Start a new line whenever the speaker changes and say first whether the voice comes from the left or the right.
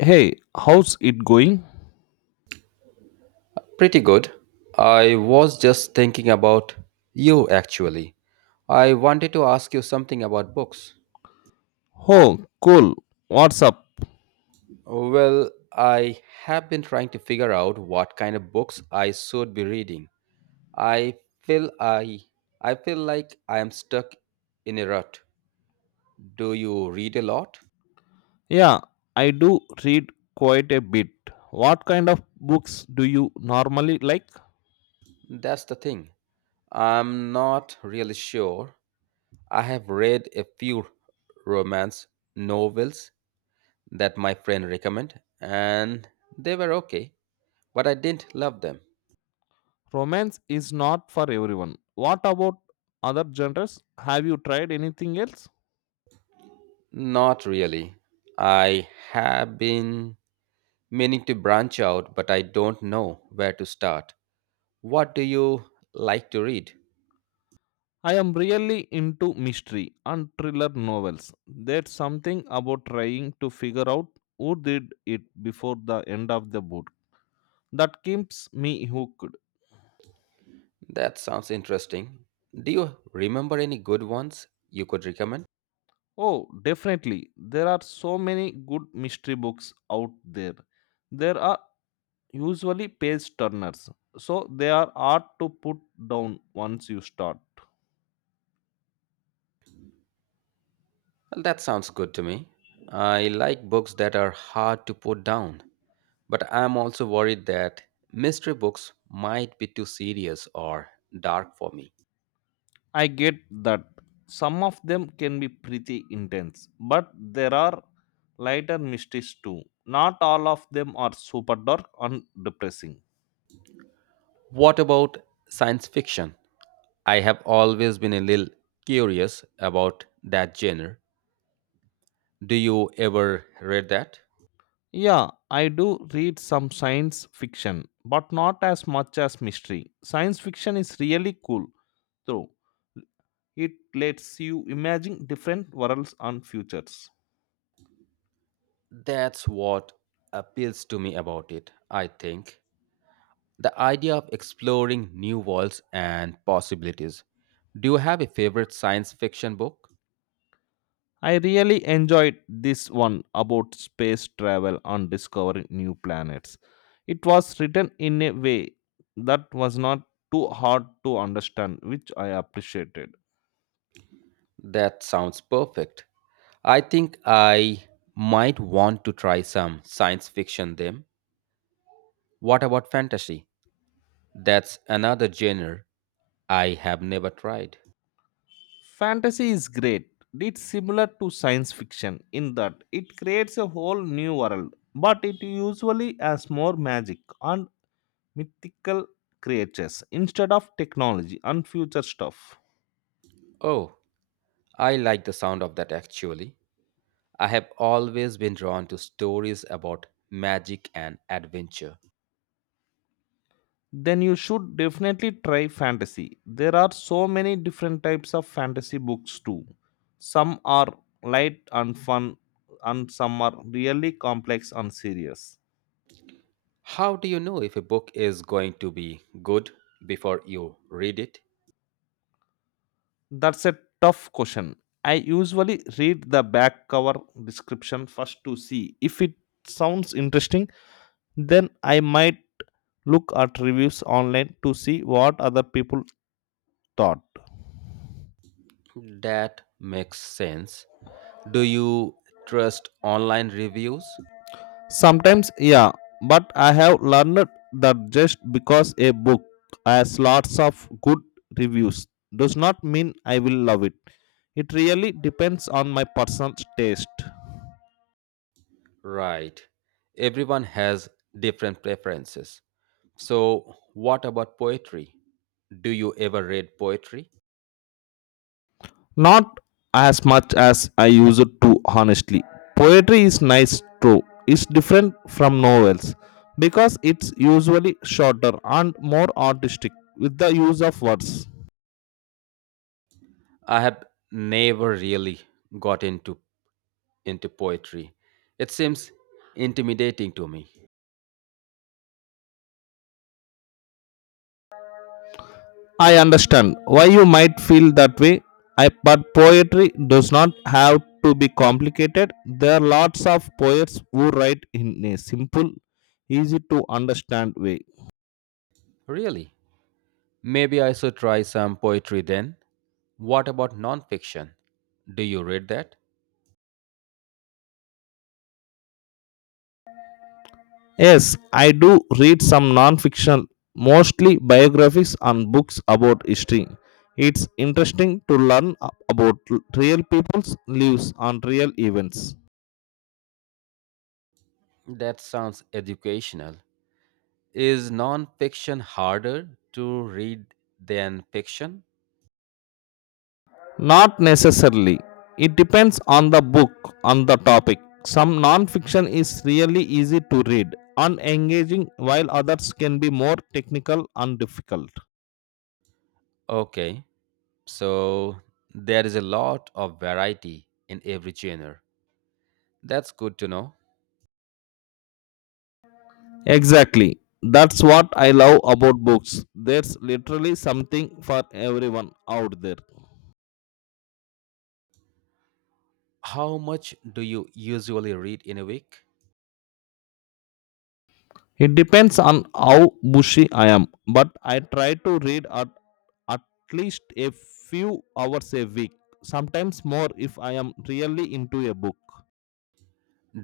left: Hey, how's it going?
right: Pretty good. I was just thinking about you actually. I wanted to ask you something about books.
left: Oh, cool. What's up?
right: Well, I have been trying to figure out what kind of books I should be reading. I feel I I feel like I am stuck in a rut. Do you read a lot?
left: Yeah, I do read quite a bit. What kind of books do you normally like?
right: That's the thing. I'm not really sure. I have read a few romance novels that my friend recommended, and they were okay, but I didn't love them.
left: Romance is not for everyone. What about other genres? Have you tried anything else?
right: Not really. I have been meaning to branch out, but I don't know where to start. What do you like to read?
left: I am really into mystery and thriller novels. There's something about trying to figure out who did it before the end of the book that keeps me hooked.
right: That sounds interesting. Do you remember any good ones you could recommend?
left: Oh, definitely. There are so many good mystery books out there. There are usually page turners, so they are hard to put down once you start.
right: Well, that sounds good to me. I like books that are hard to put down, but I'm also worried that mystery books might be too serious or dark for me.
left: I get that some of them can be pretty intense, but there are lighter mysteries too. Not all of them are super dark and depressing.
right: What about science fiction? I have always been a little curious about that genre. Do you ever read that?
left: Yeah, I do read some science fiction, but not as much as mystery. Science fiction is really cool, though. It lets you imagine different worlds and futures.
right: That's what appeals to me about it, I think. The idea of exploring new worlds and possibilities. Do you have a favorite science fiction book?
left: I really enjoyed this one about space travel and discovering new planets. It was written in a way that was not too hard to understand, which I appreciated.
right: That sounds perfect. I think I might want to try some science fiction then. What about fantasy? That's another genre I have never tried.
left: Fantasy is great. It's similar to science fiction in that it creates a whole new world, but it usually has more magic and mythical creatures instead of technology and future stuff.
right: Oh, I like the sound of that actually. I have always been drawn to stories about magic and adventure.
left: Then you should definitely try fantasy. There are so many different types of fantasy books too. Some are light and fun, and some are really complex and serious.
right: How do you know if a book is going to be good before you read it?
left: That's a tough question. I usually read the back cover description first to see if it sounds interesting. Then I might look at reviews online to see what other people thought.
right: That makes sense. Do you trust online reviews?
left: Sometimes, yeah, but I have learned that just because a book has lots of good reviews does not mean I will love it. It really depends on my personal taste.
right: Right. Everyone has different preferences. So, what about poetry? Do you ever read poetry?
left: Not as much as I use it to, honestly. Poetry is nice too. It's different from novels because it's usually shorter and more artistic with the use of words.
right: I have never really got into poetry. It seems intimidating to me.
left: I understand why you might feel that way, but poetry does not have to be complicated. There are lots of poets who write in a simple, easy to understand way.
right: Really? Maybe I should try some poetry then. What about nonfiction? Do you read that?
left: Yes, I do read some non fiction, mostly biographies and books about history. It's interesting to learn about real people's lives and real events.
right: That sounds educational. Is nonfiction harder to read than fiction?
left: Not necessarily. It depends on the book, on the topic. Some non-fiction is really easy to read and engaging, while others can be more technical and difficult.
right: Okay, so there is a lot of variety in every genre. That's good to know.
left: Exactly. That's what I love about books. There's literally something for everyone out there.
right: How much do you usually read in a week?
left: It depends on how bushy I am, but I try to read at least a few hours a week, sometimes more if I am really into a book.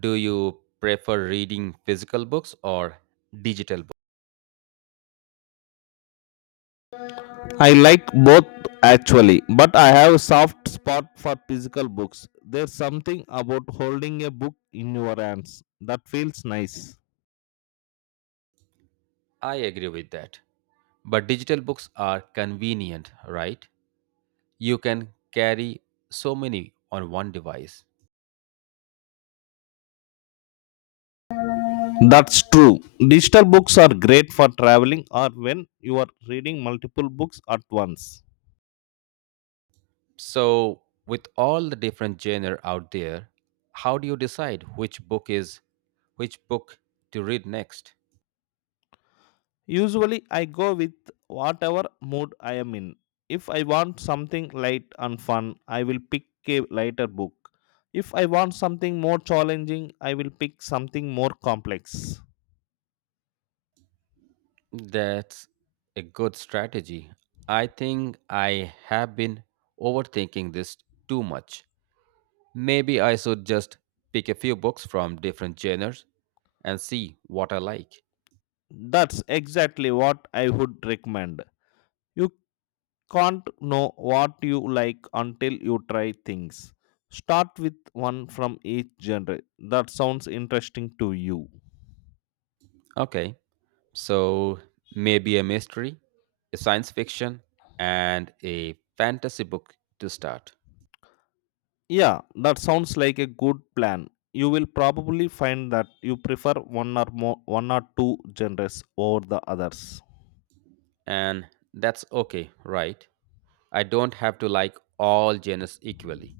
right: Do you prefer reading physical books or digital books?
left: I like both actually, but I have a soft spot for physical books. There's something about holding a book in your hands that feels nice.
right: I agree with that. But digital books are convenient, right? You can carry so many on one device.
left: That's true. Digital books are great for traveling or when you are reading multiple books at once.
right: So, with all the different genre out there, how do you decide which book to read next?
left: Usually, I go with whatever mood I am in. If I want something light and fun, I will pick a lighter book. If I want something more challenging, I will pick something more complex.
right: That's a good strategy. I think I have been overthinking this too much. Maybe I should just pick a few books from different genres and see what I like.
left: That's exactly what I would recommend. You can't know what you like until you try things. Start with one from each genre that sounds interesting to you.
right: Okay, so maybe a mystery, a science fiction, and a fantasy book to start.
left: Yeah, that sounds like a good plan. You will probably find that you prefer one or two genres over the others.
right: And that's okay, right? I don't have to like all genres equally.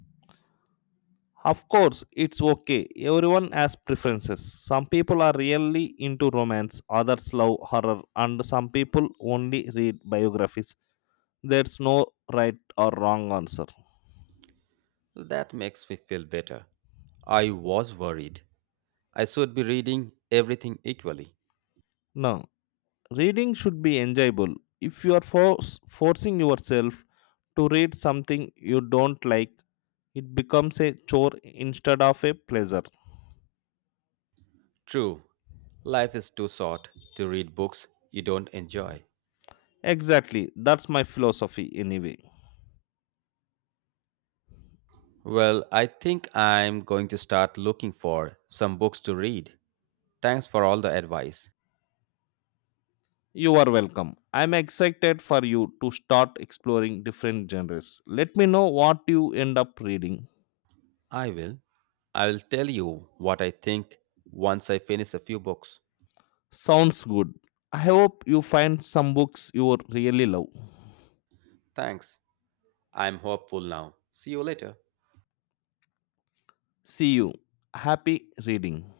left: Of course, it's okay. Everyone has preferences. Some people are really into romance, others love horror, and some people only read biographies. There's no right or wrong answer.
right: That makes me feel better. I was worried. I should be reading everything equally.
left: No, reading should be enjoyable. If you are forcing yourself to read something you don't like, it becomes a chore instead of a pleasure.
right: True, life is too short to read books you don't enjoy.
left: Exactly, that's my philosophy anyway.
right: Well, I think I'm going to start looking for some books to read. Thanks for all the advice.
left: You are welcome. I'm excited for you to start exploring different genres. Let me know what you end up reading.
right: I will. I will tell you what I think once I finish a few books.
left: Sounds good. I hope you find some books you really love.
right: Thanks. I'm hopeful now. See you later.
left: See you. Happy reading.